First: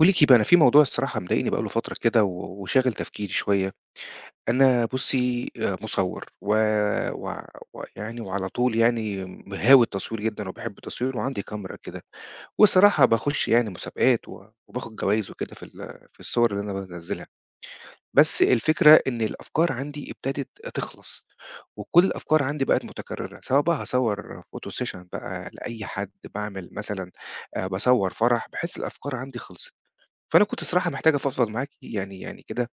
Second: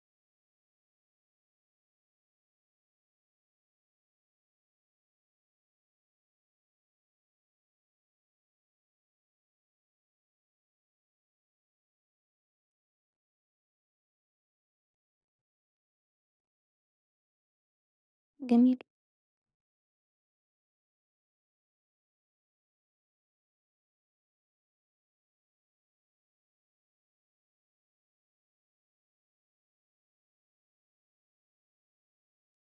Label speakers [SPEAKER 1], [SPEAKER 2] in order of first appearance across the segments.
[SPEAKER 1] باقول لِك إيه بقى، أنا في موضوع الصراحة مضايقني بقى له فترة كده و وشاغل تفكيري شوية. أنا بُصّي، مصوّر و و ويعني وعلى طول يعني هاوي التصوير جدًا وباحب التصوير وعندي كاميرا كده، والصراحة باخُش يعني مسابقات و وباخُد جوايز وكده في الصور اللي أنا بانزّلها. بس
[SPEAKER 2] جميل.
[SPEAKER 1] الفكرة إن الأفكار عندي ابتدت تخلص، وكل الأفكار عندي بقت متكررة، سواء بقى هاصوّر photo session بقى لأي حد، باعمل مثلًا باصوّر فرح، باحس الأفكار عندي خلصت. فأنا كنت الصراحة محتاج أفضفض معاكِ كده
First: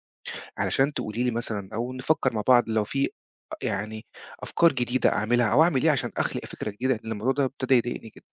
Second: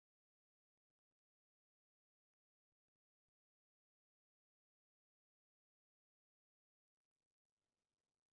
[SPEAKER 1] علشان تقولي لي مثلًا أو نفكّر مع بعض لو في يعني أفكار جديدة أعملها أو أعمل إيه عشان أخلق فكرة جديدة، لإن الموضوع ده ابتدى يضايقني جدًا.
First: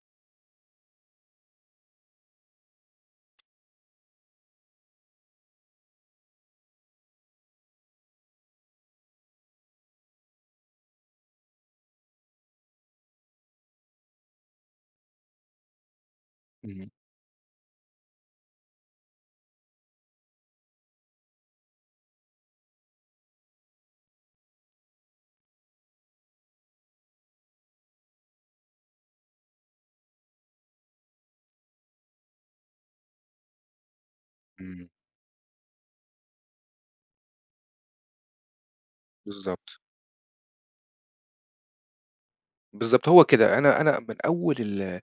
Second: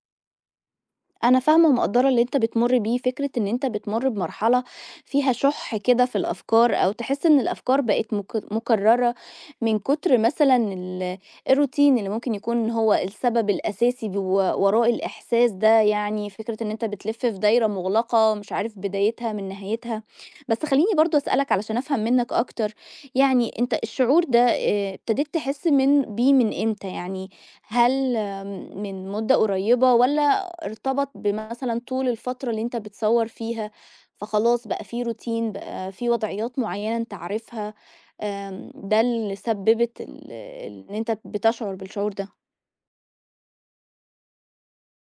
[SPEAKER 2] أنا فاهمة ومقدّرة اللي أنت بتمُر بيه، فكرة إن أنت بتمُر بمرحلة فيها شُح كده في الأفكار أو تحس إن الأفكار بقت مكرّرة من كتر مثلًا الroutine اللي ممكن يكون هو السبب الأساسي وراء الإحساس ده، يعني فكرة إن أنت
[SPEAKER 1] إمم،
[SPEAKER 2] بتلِف في دايرة مُغلقة مش عارف بدايتها من نهايتها. بس خلّيني برضه أسألك علشان أفهم منّك أكتر، يعني أنت الشعور ده ابتديت تحس بيه من إمتى؟ يعني هل من مُدّة قريّبة والّا ارتبط بمثلا طول الفترة اللي أنت بتصور فيها، فخلاص بقى
[SPEAKER 1] إمم.
[SPEAKER 2] في روتين، بقى في وضعيات معينة أنت عارفها، ده اللي
[SPEAKER 1] بالضبط،
[SPEAKER 2] سببت إن أنت بتشعر بالشعور ده،
[SPEAKER 1] بالضبط هو كده. أنا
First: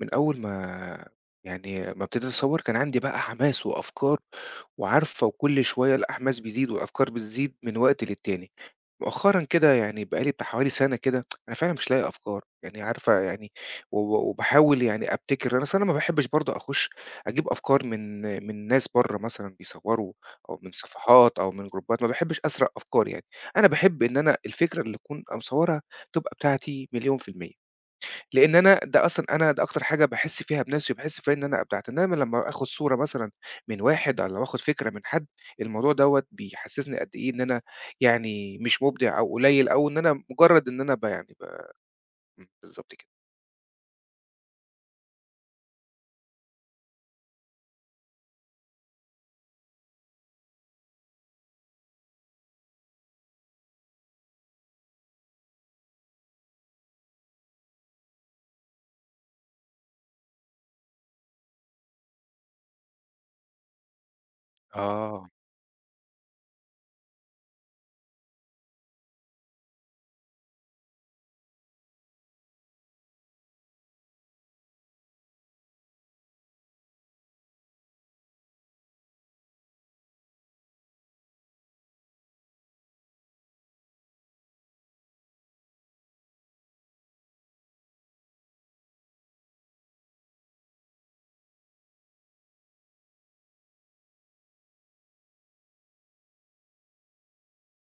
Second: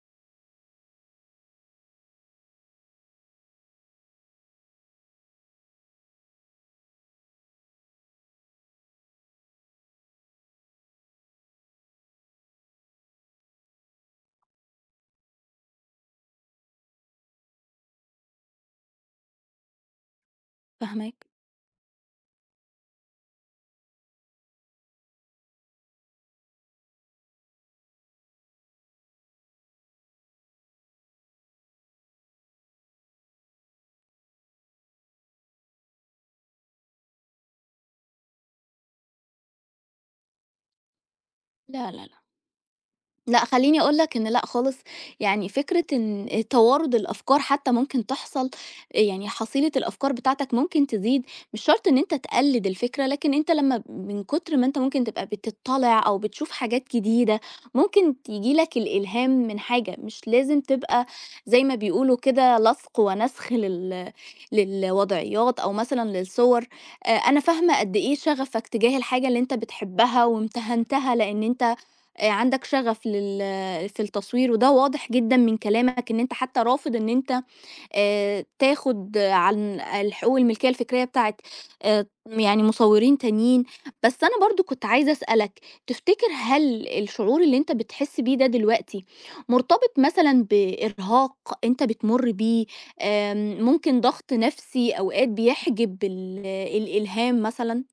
[SPEAKER 1] من أول ما ابتديت أصوّر كان عندي بقى حماس وأفكار وعارفة وكل شوية الأحماس بيزيد والأفكار بتزيد من وقت للتاني. مؤخرًا كده يعني بقى لي بتاع حوالي سَنة كده أنا فعلًا مش لاقي أفكار، يعني عارفة يعني و و وباحاول يعني أبتكر أنا أصل أنا ما باحبش برضه أخُش أجيب أفكار من ناس برّه مثلًا بيصوّروا أو من
[SPEAKER 2] فاهماك.
[SPEAKER 1] صفحات أو من جروبات، ما باحبش أسرق أفكار يعني. أنا باحب إن أنا الفكرة اللي أكون مصوّرها تبقى بتاعتي مليون في المِيّة. لإن أنا ده أصلًا أنا ده أكتر حاجة باحس فيها بنَفْسي وباحس فيها إن أنا أبدعت، إنّما لمّا آخُد صورة مثلًا من واحد أو آخُد فكرة من حد، الموضوع دوّة بيحسّسني قد إيه إن أنا يعني مش مُبدع أو قليّل أو إن أنا مجرّد إن أنا ب يعني ب
[SPEAKER 2] لا، لا، لأ.
[SPEAKER 1] إمم، بالضبط كده.
[SPEAKER 2] لأ، خلّيني أقول لك إن لأ خالص، يعني فكرة إن توارد الأفكار حتى ممكن تحصل، يعني حصيلة الأفكار بتاعتك ممكن تزيد، مش شرط إن أنت تقلِّد الفكرة، لكن أنت لمّا من كتر ما أنت ممكن تبقى بتطّلع أو بتشوف حاجات جديدة، ممكن تيجي لك الإلهام من حاجة، مش لازم تبقى زي ما بيقولوا كده لَصْق ونسخ لل
[SPEAKER 1] آه.
[SPEAKER 2] للوضعيات أو مثلًا للصور. أنا فاهمة قد إيه شغفك تجاه الحاجة اللي أنت بتحبها وامتهنتها لإن أنت عندك شغف في التصوير، وده واضح جدًا من كلامك إن أنت حتى رافض إن أنت تاخد عن الحقوق الملكية الفكرية بتاعة يعني مصورين تانيين، بس أنا برضه كنت عايزة أسألك، تفتكر هل الشعور اللي أنت بتحس بيه ده دلوقتي مرتبط مثلًا بإرهاق أنت بتمُر بيه، ممكن ضغط نفسي أوقات بيحجب الإلهام مثلًا؟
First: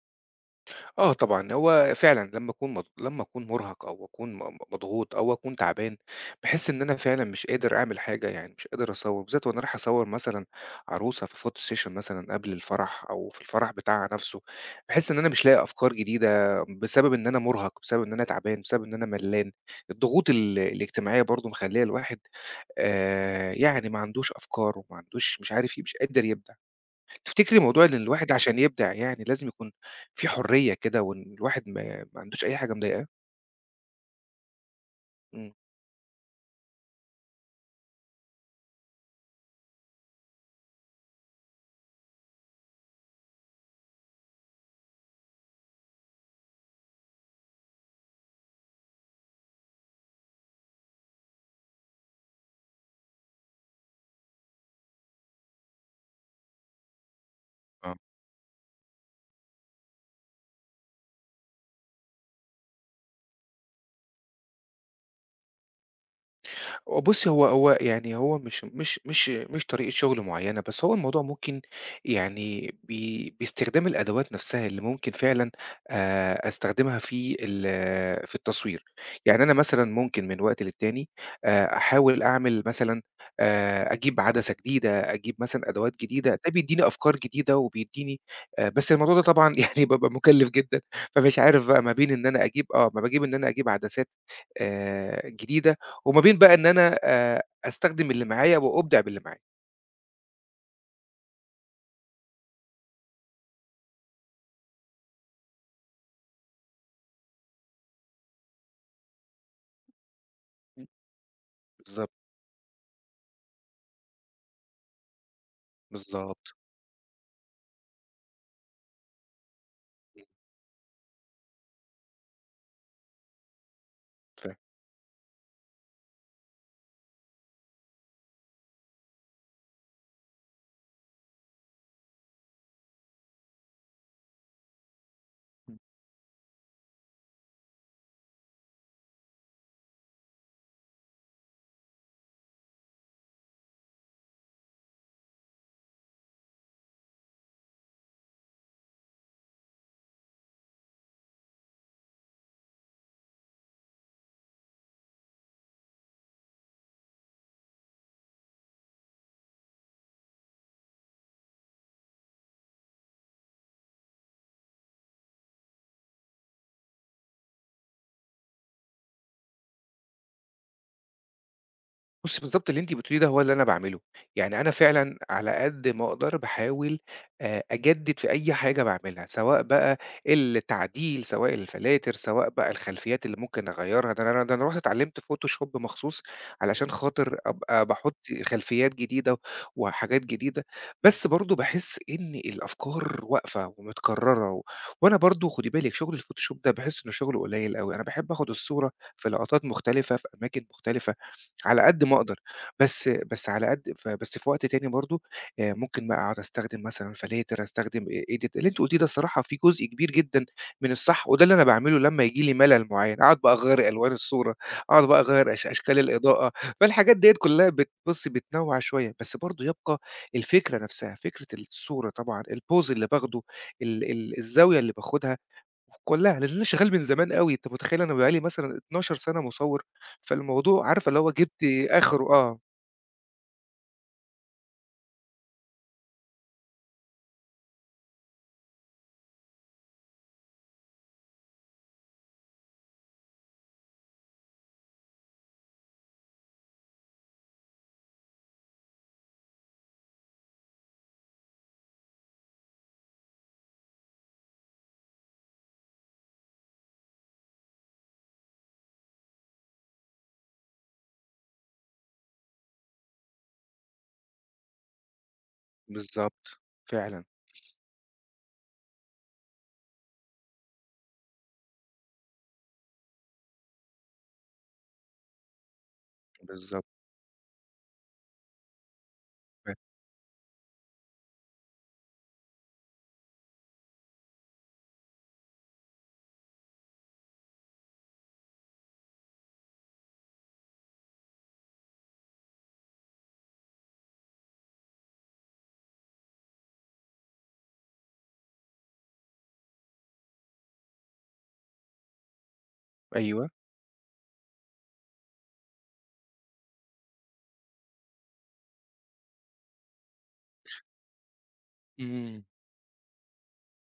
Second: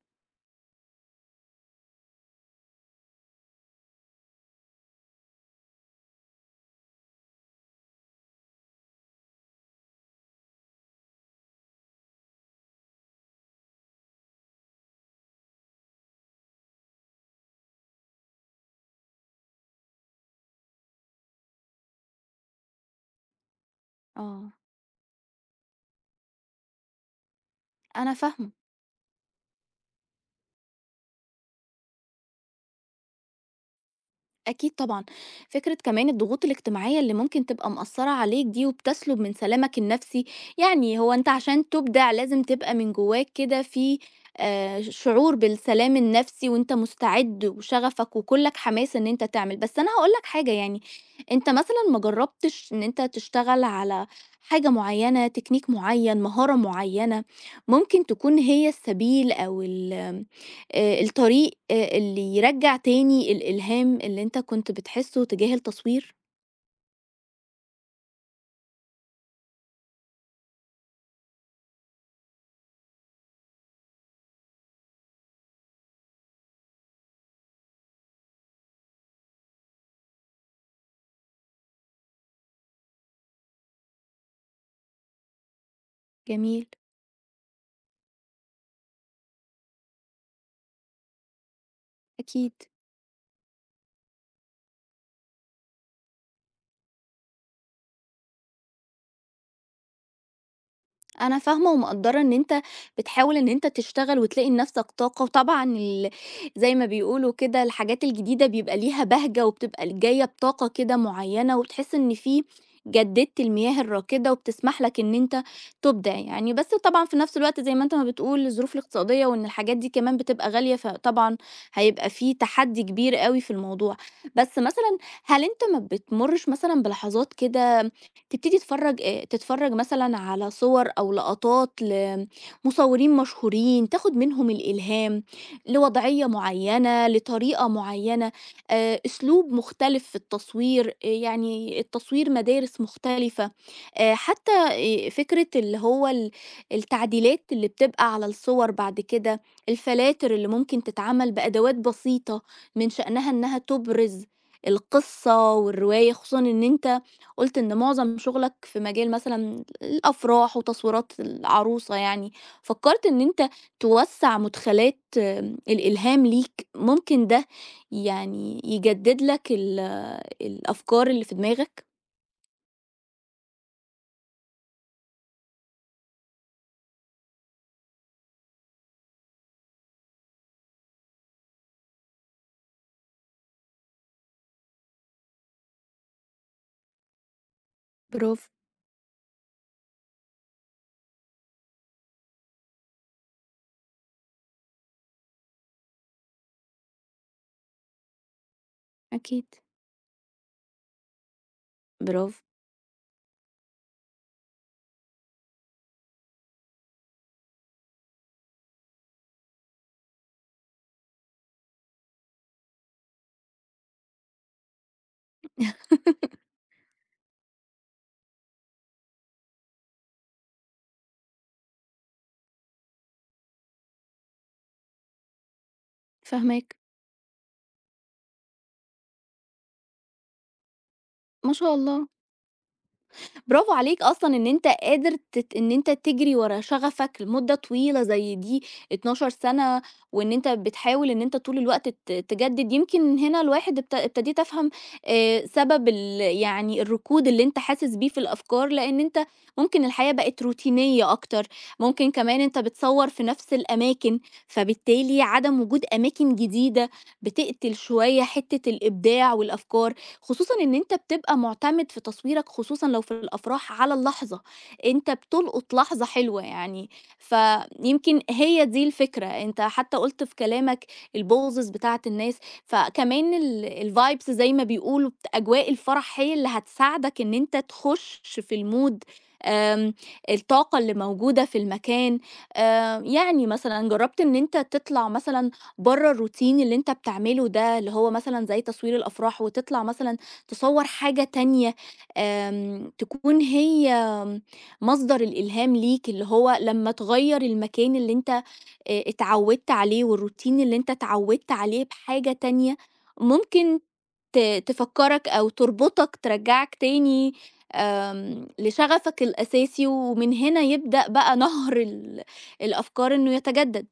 [SPEAKER 1] آه طبعًا، هو فعلًا لمّا أكون مرهق أو أكون م م مضغوط أو أكون تعبان، باحس إن أنا فعلًا مش قادر أعمل حاجة، يعني مش قادر أصوّر، بالذات وأنا رايح أصوّر مثلًا عروسة في photo session مثلًا قبل الفرح أو في الفرح بتاعها نفسه، باحس إن أنا مش لاقي أفكار جديدة بسبب إن أنا مرهق، بسبب إن أنا تعبان، بسبب إن أنا ملّان. الضغوط الاجتماعية برضه مخلّية الواحد يعني ما عندوش
[SPEAKER 2] آه،
[SPEAKER 1] أفكار وما عندوش مش عارف إيه، مش قادر يبدع. تفتكري موضوع إن
[SPEAKER 2] أنا
[SPEAKER 1] الواحد
[SPEAKER 2] فاهمة.
[SPEAKER 1] عشان يبدع يعني لازم يكون في حرية كده وإن الواحد ما عندوش أي حاجة مضايقاه؟
[SPEAKER 2] أكيد طبعًا،
[SPEAKER 1] إمم.
[SPEAKER 2] فكرة كمان الضغوط الاجتماعية اللي ممكن تبقى مأثّرة عليك دي وبتسلُب من سلامك النفسي، يعني هو أنت عشان تُبدع لازم تبقى من جواك كده في شعور بالسلام النفسي وأنت مستعد وشغفك وكُلّك حماس إن أنت تعمل، بس أنا هاقول لك حاجة يعني، أنت مثلًا ما جرّبتش إن أنت تشتغل على حاجة معيّنة، تكنيك معيّن، مهارة معيّنة، ممكن تكون هي السبيل أو ال الطريق اللي يرجّع تاني الإلهام اللي أنت كنت بتحسّه تجاه التصوير؟
[SPEAKER 1] آه، بُصّي، هو مش طريقة شغل معيّنة، بس هو الموضوع ممكن يعني ب باستخدام الأدوات نفسها اللي ممكن فعلًا أستخدمها في التصوير. يعني أنا مثلًا ممكن من وقت للتاني أحاول أعمل مثلًا أجيب عدسة جديدة، أجيب مثلًا أدوات جديدة، ده
[SPEAKER 2] جميل،
[SPEAKER 1] بيدّيني أفكار جديدة وبيدّيني بس الموضوع ده طبعًا يعني بابقى مُكلِّف جدًا، فمش عارف بقى ما بين إن أنا
[SPEAKER 2] أكيد.
[SPEAKER 1] أجيب آه، ما باجيب إن أنا أجيب عدسات جديدة وما بين بقى إن أنا أستخدم اللي معايا وأُبدع باللي معايا.
[SPEAKER 2] أنا فاهمة ومقدّرة إن أنت بتحاول إن أنت تشتغل وتلاقي لنفْسك طاقة، وطبعًا زي ما بيقولوا كده الحاجات الجديدة بيبقى ليها بهجة وبتبقى جاية بطاقة
[SPEAKER 1] إمم.
[SPEAKER 2] كده معيّنة، وبتحس
[SPEAKER 1] بالضبط،
[SPEAKER 2] إن في جددت المياه الراكدة وبتسمح لك إن أنت تُبدع يعني،
[SPEAKER 1] بالضبط.
[SPEAKER 2] بس طبعًا في نفْس الوقت زي ما أنت ما بتقول الظروف الاقتصادية وإن الحاجات دي كمان
[SPEAKER 1] إمم،
[SPEAKER 2] بتبقى غالية، فطبعًا هيبقى في تحدّي كبير أوي في الموضوع.
[SPEAKER 1] فاهم.
[SPEAKER 2] بس مثلًا هل أنت ما بتمُرّش مثلًا بلحظات كده تبتدي تتفرج مثلًا على صور أو لقطات لمصورين مشهورين، تاخد منهم الإلهام لوضعية معيّنة، لطريقة معيّنة، أسلوب مختلف في التصوير، يعني التصوير مدارس مختلفة، حتى فكرة اللي هو التعديلات اللي بتبقى على الصور بعد كده، الفلاتر اللي ممكن تتعمل بأدوات بسيطة من شأنها إنها تبرز القصة والرواية، خصوصًا إن أنت قُلت إن معظم شغلك في مجال مثلًا الأفراح وتصويرات العروسة يعني، فكّرت إن أنت توسّع مدخلات الإلهام ليك، ممكن ده يعني يجدد لك الأفكار اللي في دماغك؟
[SPEAKER 1] بُصّي، بالضبط اللي أنتِ بتقوليه ده هو اللي أنا باعمله، يعني أنا فعلًا على قد ما أقدر باحاول أجدد في أي حاجة باعملها، سواء بقى التعديل، سواء الفلاتر، سواء بقى الخلفيات اللي ممكن أغيّرها، ده أنا رُحت اتعلمت Photoshop مخصوص علشان خاطر أبقى باحط
[SPEAKER 2] برافو،
[SPEAKER 1] خلفيات جديدة وحاجات جديدة، بس برضه باحس إن الأفكار واقفة ومتكررة و وأنا برضه خدي بالِك شغل الPhotoshop ده باحس إنه شغله قليل أوي، أنا باحب آخد الصورة في
[SPEAKER 2] أكيد.
[SPEAKER 1] لقطات مختلفة، في أماكن مختلفة، على قد ما أقدر،
[SPEAKER 2] برافو،
[SPEAKER 1] بس بس على قد ف بس في وقت تاني برضه ممكن بقى أقعد أستخدم مثلًا فلاتر، أستخدم edit اللي أنتِ قُلتيه ده الصراحة فيه جزء كبير جدًا من الصح، وده اللي أنا باعمله لمّا ييجي لي ملل معيّن، أقعد بقى أغيّر ألوان الصورة، أقعد بقى أغيّر أشكال الإضاءة، فالحاجات ديّة كلّها بتبُصّي بتنوّع شوية، بس برضه يبقى الفكرة نفسها، فكرة الصورة طبعًا، الpose اللي باخده، ال ال الزاوية اللي باخدها، كلّها، لأن أنا
[SPEAKER 2] فاهماك،
[SPEAKER 1] شغال من زمان أوي، أنت متخيّل أنا بقى لي مثلًا 12 سَنة مصوّر، فالموضوع عارفة اللي هو
[SPEAKER 2] ما
[SPEAKER 1] جِبت
[SPEAKER 2] شاء الله.
[SPEAKER 1] آخره آه،
[SPEAKER 2] برافو عليك أصلًا إن أنت قادر إن أنت تجري ورا شغفك لمدة طويلة زي دي، 12 سنة، وإن أنت بتحاول إن أنت طول الوقت تجدد. يمكن هنا الواحد ابتديت أفهم سبب يعني الركود اللي أنت حاسس بيه في الأفكار، لإن أنت ممكن الحياة بقت روتينية أكتر، ممكن كمان أنت بتصوّر في نفس الأماكن، فبالتالي عدم وجود أماكن جديدة بتقتل شوية حتة الإبداع والأفكار. خصوصًا إن أنت بتبقى معتمد في تصويرك خصوصًا لو في الأفراح على اللحظة، أنت بتلقط لحظة حلوة
[SPEAKER 1] بالضبط،
[SPEAKER 2] يعني،
[SPEAKER 1] فعلًا،
[SPEAKER 2] فيمكن هي دي الفكرة، أنت حتى قُلت في كلامك البوزز بتاعة الناس، فكمان الvibes زي ما بيقولوا أجواء الفرح هي اللي
[SPEAKER 1] بالضبط،
[SPEAKER 2] هتساعدك إن أنت تخُش في الmood.
[SPEAKER 1] ف
[SPEAKER 2] آمم، الطاقة اللي موجودة في المكان، يعني مثلًا جرّبت إن أنت تطلع مثلًا بره الروتين اللي انت بتعمله ده اللي هو مثلا زي تصوير الافراح وتطلع مثلا تصور حاجة تانية تكون هي مصدر الالهام ليك اللي هو لما تغير المكان اللي انت اتعودت عليه والروتين اللي انت اتعودت عليه بحاجة تانية
[SPEAKER 1] أيوه،
[SPEAKER 2] ممكن تفكرك او تربطك ترجعك تاني لشغفك الاساسي ومن هنا يبدأ بقى نهر ال-
[SPEAKER 1] إمم.
[SPEAKER 2] الافكار انه يتجدد.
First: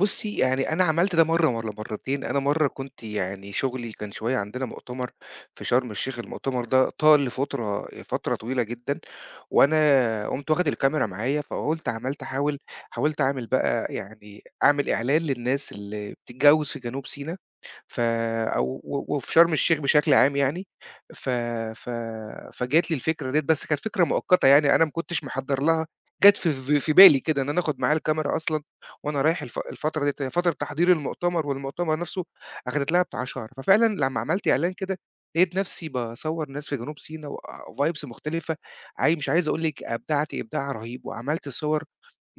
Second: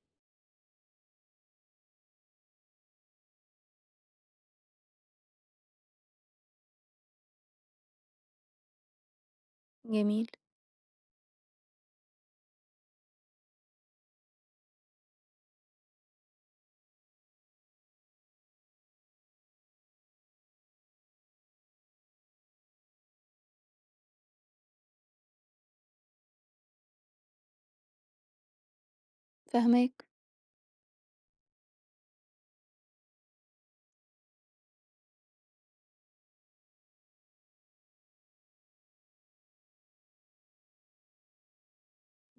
[SPEAKER 1] بُصّي، يعني أنا عملت ده مرّة والّا مرّتين، أنا مرّة كنت يعني شغلي كان شوية عندنا مؤتمر في شرم الشيخ، المؤتمر ده طال لفترة طويلة جدًا،
[SPEAKER 2] جميل.
[SPEAKER 1] وأنا قُمت واخد الكاميرا معايا، فقُلت عملت أحاول حاولت أعمل بقى يعني أعمل إعلان للناس اللي بتتجوّز في جنوب سينا. ف أو و وفي شرم الشيخ بشكل عام يعني، ف ف فجات لي الفكرة ديّة، بس كانت فكرة مؤقتة يعني، أنا ما كنتش محضّر لها، جات في بالي كده إن أنا آخُد معايا الكاميرا أصلًا وأنا رايح الفترة
[SPEAKER 2] فهمك.
[SPEAKER 1] ديّة، هي فترة تحضير المؤتمر والمؤتمر نَفْسه أخدت لها بتاع شهر، ففعلًا لمّا عملت إعلان كده، لقيت نَفْسي باصوّر ناس في جنوب سينا وvibes مختلفة، مش عايز أقول لِك أبدعت إبداع رهيب وعملت صور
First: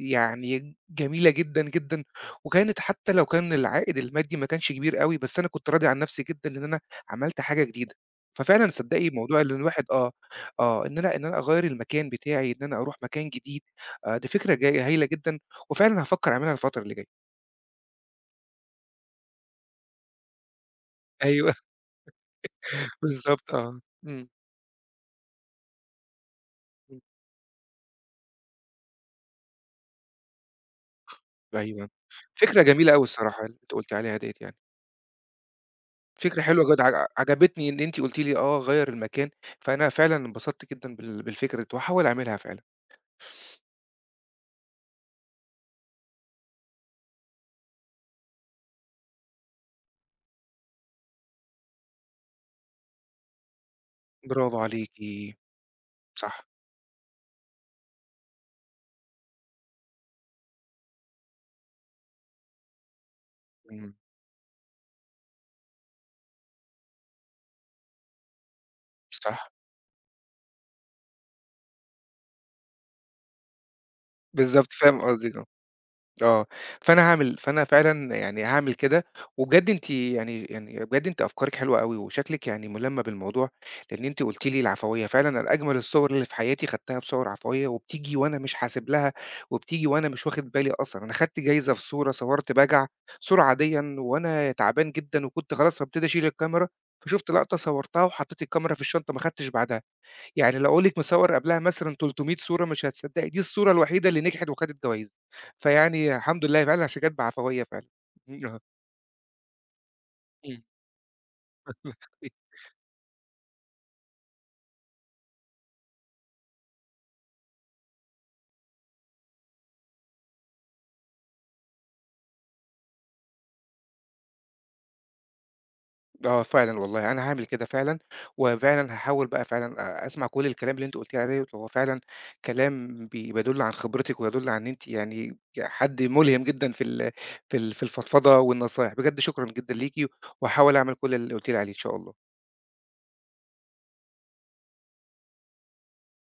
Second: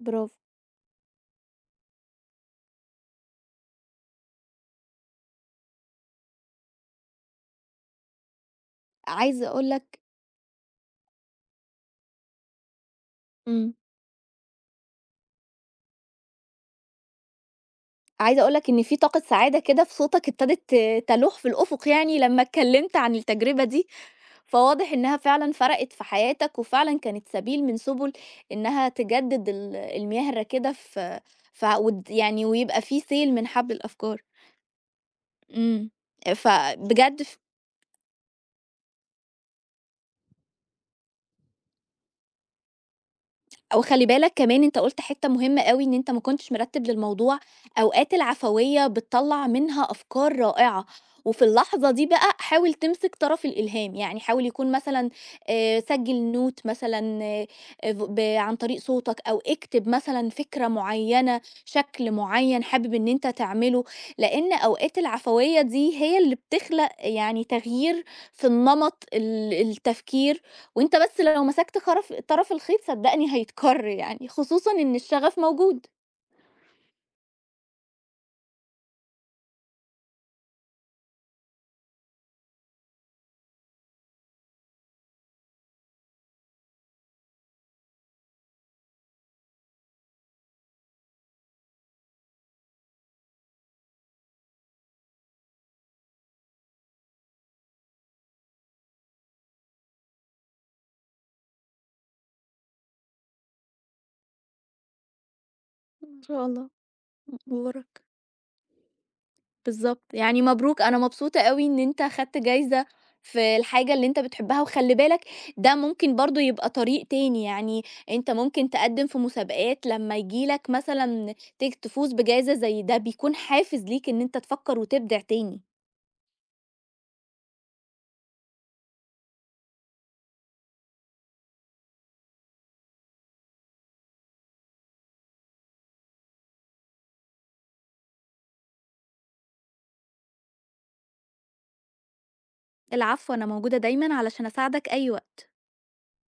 [SPEAKER 2] برافو.
[SPEAKER 1] جميلة جدًا، جدًا، وكانت حتى لو كان العائد المادي ما كانش كبير أوي، بس أنا كنت راضي عن نفسي جدًا لإن أنا عملت حاجة جديدة. ففعلًا صدّقي موضوع
[SPEAKER 2] عايزة
[SPEAKER 1] إن
[SPEAKER 2] أقول
[SPEAKER 1] الواحد
[SPEAKER 2] لك
[SPEAKER 1] آه، آه، إن أنا أغيّر المكان بتاعي، إن أنا أروح مكان جديد،
[SPEAKER 2] إمم.
[SPEAKER 1] دي فكرة جاي هايلة جدًا، وفعلًا هافكّر أعملها الفترة اللي جاية.
[SPEAKER 2] عايزة أقول لك إن في طاقة سعادة كده في صوتك ابتدت تلوح في
[SPEAKER 1] أيوه
[SPEAKER 2] الأفق يعني لمّا اتكلمت عن
[SPEAKER 1] بالضبط
[SPEAKER 2] التجربة
[SPEAKER 1] آه.
[SPEAKER 2] دي،
[SPEAKER 1] إمم،
[SPEAKER 2] فواضح إنها فعلًا فرقت في حياتك، وفعلًا
[SPEAKER 1] إمم.
[SPEAKER 2] كانت سبيل من سبل إنها تجدد المهرة كده في ف
[SPEAKER 1] أيوه.
[SPEAKER 2] ود يعني
[SPEAKER 1] فكرة
[SPEAKER 2] ويبقى
[SPEAKER 1] جميلة
[SPEAKER 2] في
[SPEAKER 1] أوي
[SPEAKER 2] سيل
[SPEAKER 1] الصراحة
[SPEAKER 2] من
[SPEAKER 1] اللي أنتِ
[SPEAKER 2] حبل
[SPEAKER 1] قُلتِ عليها
[SPEAKER 2] الأفكار.
[SPEAKER 1] ديّة يعني.
[SPEAKER 2] إمم.
[SPEAKER 1] فكرة حلوة جد ع
[SPEAKER 2] فبجد
[SPEAKER 1] عجبتني إن أنتِ قُلتِ لي آه غيّر المكان، فأنا فعلًا انبسطت جدًا بالفكرة ديّة وهاحاول أعملها فعلًا.
[SPEAKER 2] وخلّي بالك كمان أنت قُلت حتّة مهمة أوي إن أنت ما كنتش مرتّب للموضوع، أوقات العفوية بتطلّع منها أفكار رائعة، وفي اللحظة دي بقى حاول تمسك طرف الإلهام، يعني حاول
[SPEAKER 1] برافو
[SPEAKER 2] يكون
[SPEAKER 1] عليكِ.
[SPEAKER 2] مثلًا سجّل
[SPEAKER 1] صح.
[SPEAKER 2] note مثلًا ف ب عن طريق صوتك أو اكتب مثلًا فكرة معيّنة، شكل معيّن حابب إن أنت تعمله،
[SPEAKER 1] إمم.
[SPEAKER 2] لإن أوقات العفوية دي هي اللي بتخلق يعني تغيير في النمط
[SPEAKER 1] صح،
[SPEAKER 2] التفكير وأنت بس لو مسكت طرف الخيط صدّقني هيتكَر يعني، خصوصًا
[SPEAKER 1] بالضبط،
[SPEAKER 2] إن
[SPEAKER 1] فاهم قصدِك
[SPEAKER 2] الشغف
[SPEAKER 1] آه،
[SPEAKER 2] موجود.
[SPEAKER 1] آه، فأنا فعلًا يعني هاعمل كده، وبجد أنتِ يعني يعني بجد أنتِ أفكارِك حلوة أوي، وشكلِك يعني ملمة بالموضوع، لأن أنتِ قلتِ لي العفوية، فعلًا أنا أجمل الصور اللي في حياتي خدتها بصور عفوية، وبتيجي وأنا مش حاسب لها، وبتيجي وأنا مش واخد بالي أصلًا، أنا خدت جايزة في صورة صورت بجعة، صورة عاديًا وأنا تعبان جدًا، وكنت خلاص هابتدي أشيل الكاميرا، فشُفت لقطة صورتها وحطيت الكاميرا في الشنطة ما خدتش بعدها. يعني لو أقول لِك مصوّر قبلها مثلًا 300 صورة مش هتصدّقي، دي الصورة الوحيدة اللي نجحت وخدت جوايز، فيعني
[SPEAKER 2] ما
[SPEAKER 1] الحمد
[SPEAKER 2] شاء
[SPEAKER 1] لله
[SPEAKER 2] الله،
[SPEAKER 1] فعلًا عشان جات
[SPEAKER 2] م
[SPEAKER 1] بعفوية فعلًا.
[SPEAKER 2] مبارك.
[SPEAKER 1] إمم، آه،
[SPEAKER 2] بالضبط، يعني مبروك أنا مبسوطة أوي إن أنت
[SPEAKER 1] إمم،
[SPEAKER 2] خدت جايزة في الحاجة اللي أنت بتحبها، وخلّي بالك ده ممكن برضه يبقى طريق تاني، يعني أنت ممكن تقدّم في مسابقات لمّا ييجي لك مثلًا تفوز بجايزة زي ده بيكون حافز ليك إن أنت تفكّر وتبدع تاني.
[SPEAKER 1] آه فعلًا والله أنا هاعمل كده فعلًا، وفعلًا هاحاول بقى فعلًا أسمع كل الكلام اللي أنتِ قُلتيه عليه دوّة، هو فعلًا كلام بيدُل عن خبرتِك ويدُل عن إن أنتِ يعني حد ملهم جدًا في الفضفضة والنصايح، بجد شكرًا جدًا ليكِ، وهاحاول أعمل كل اللي قُلتِ لي عليه إن شاء الله.
[SPEAKER 2] العفو، أنا موجودة دايمًا علشان أساعدك أي وقت.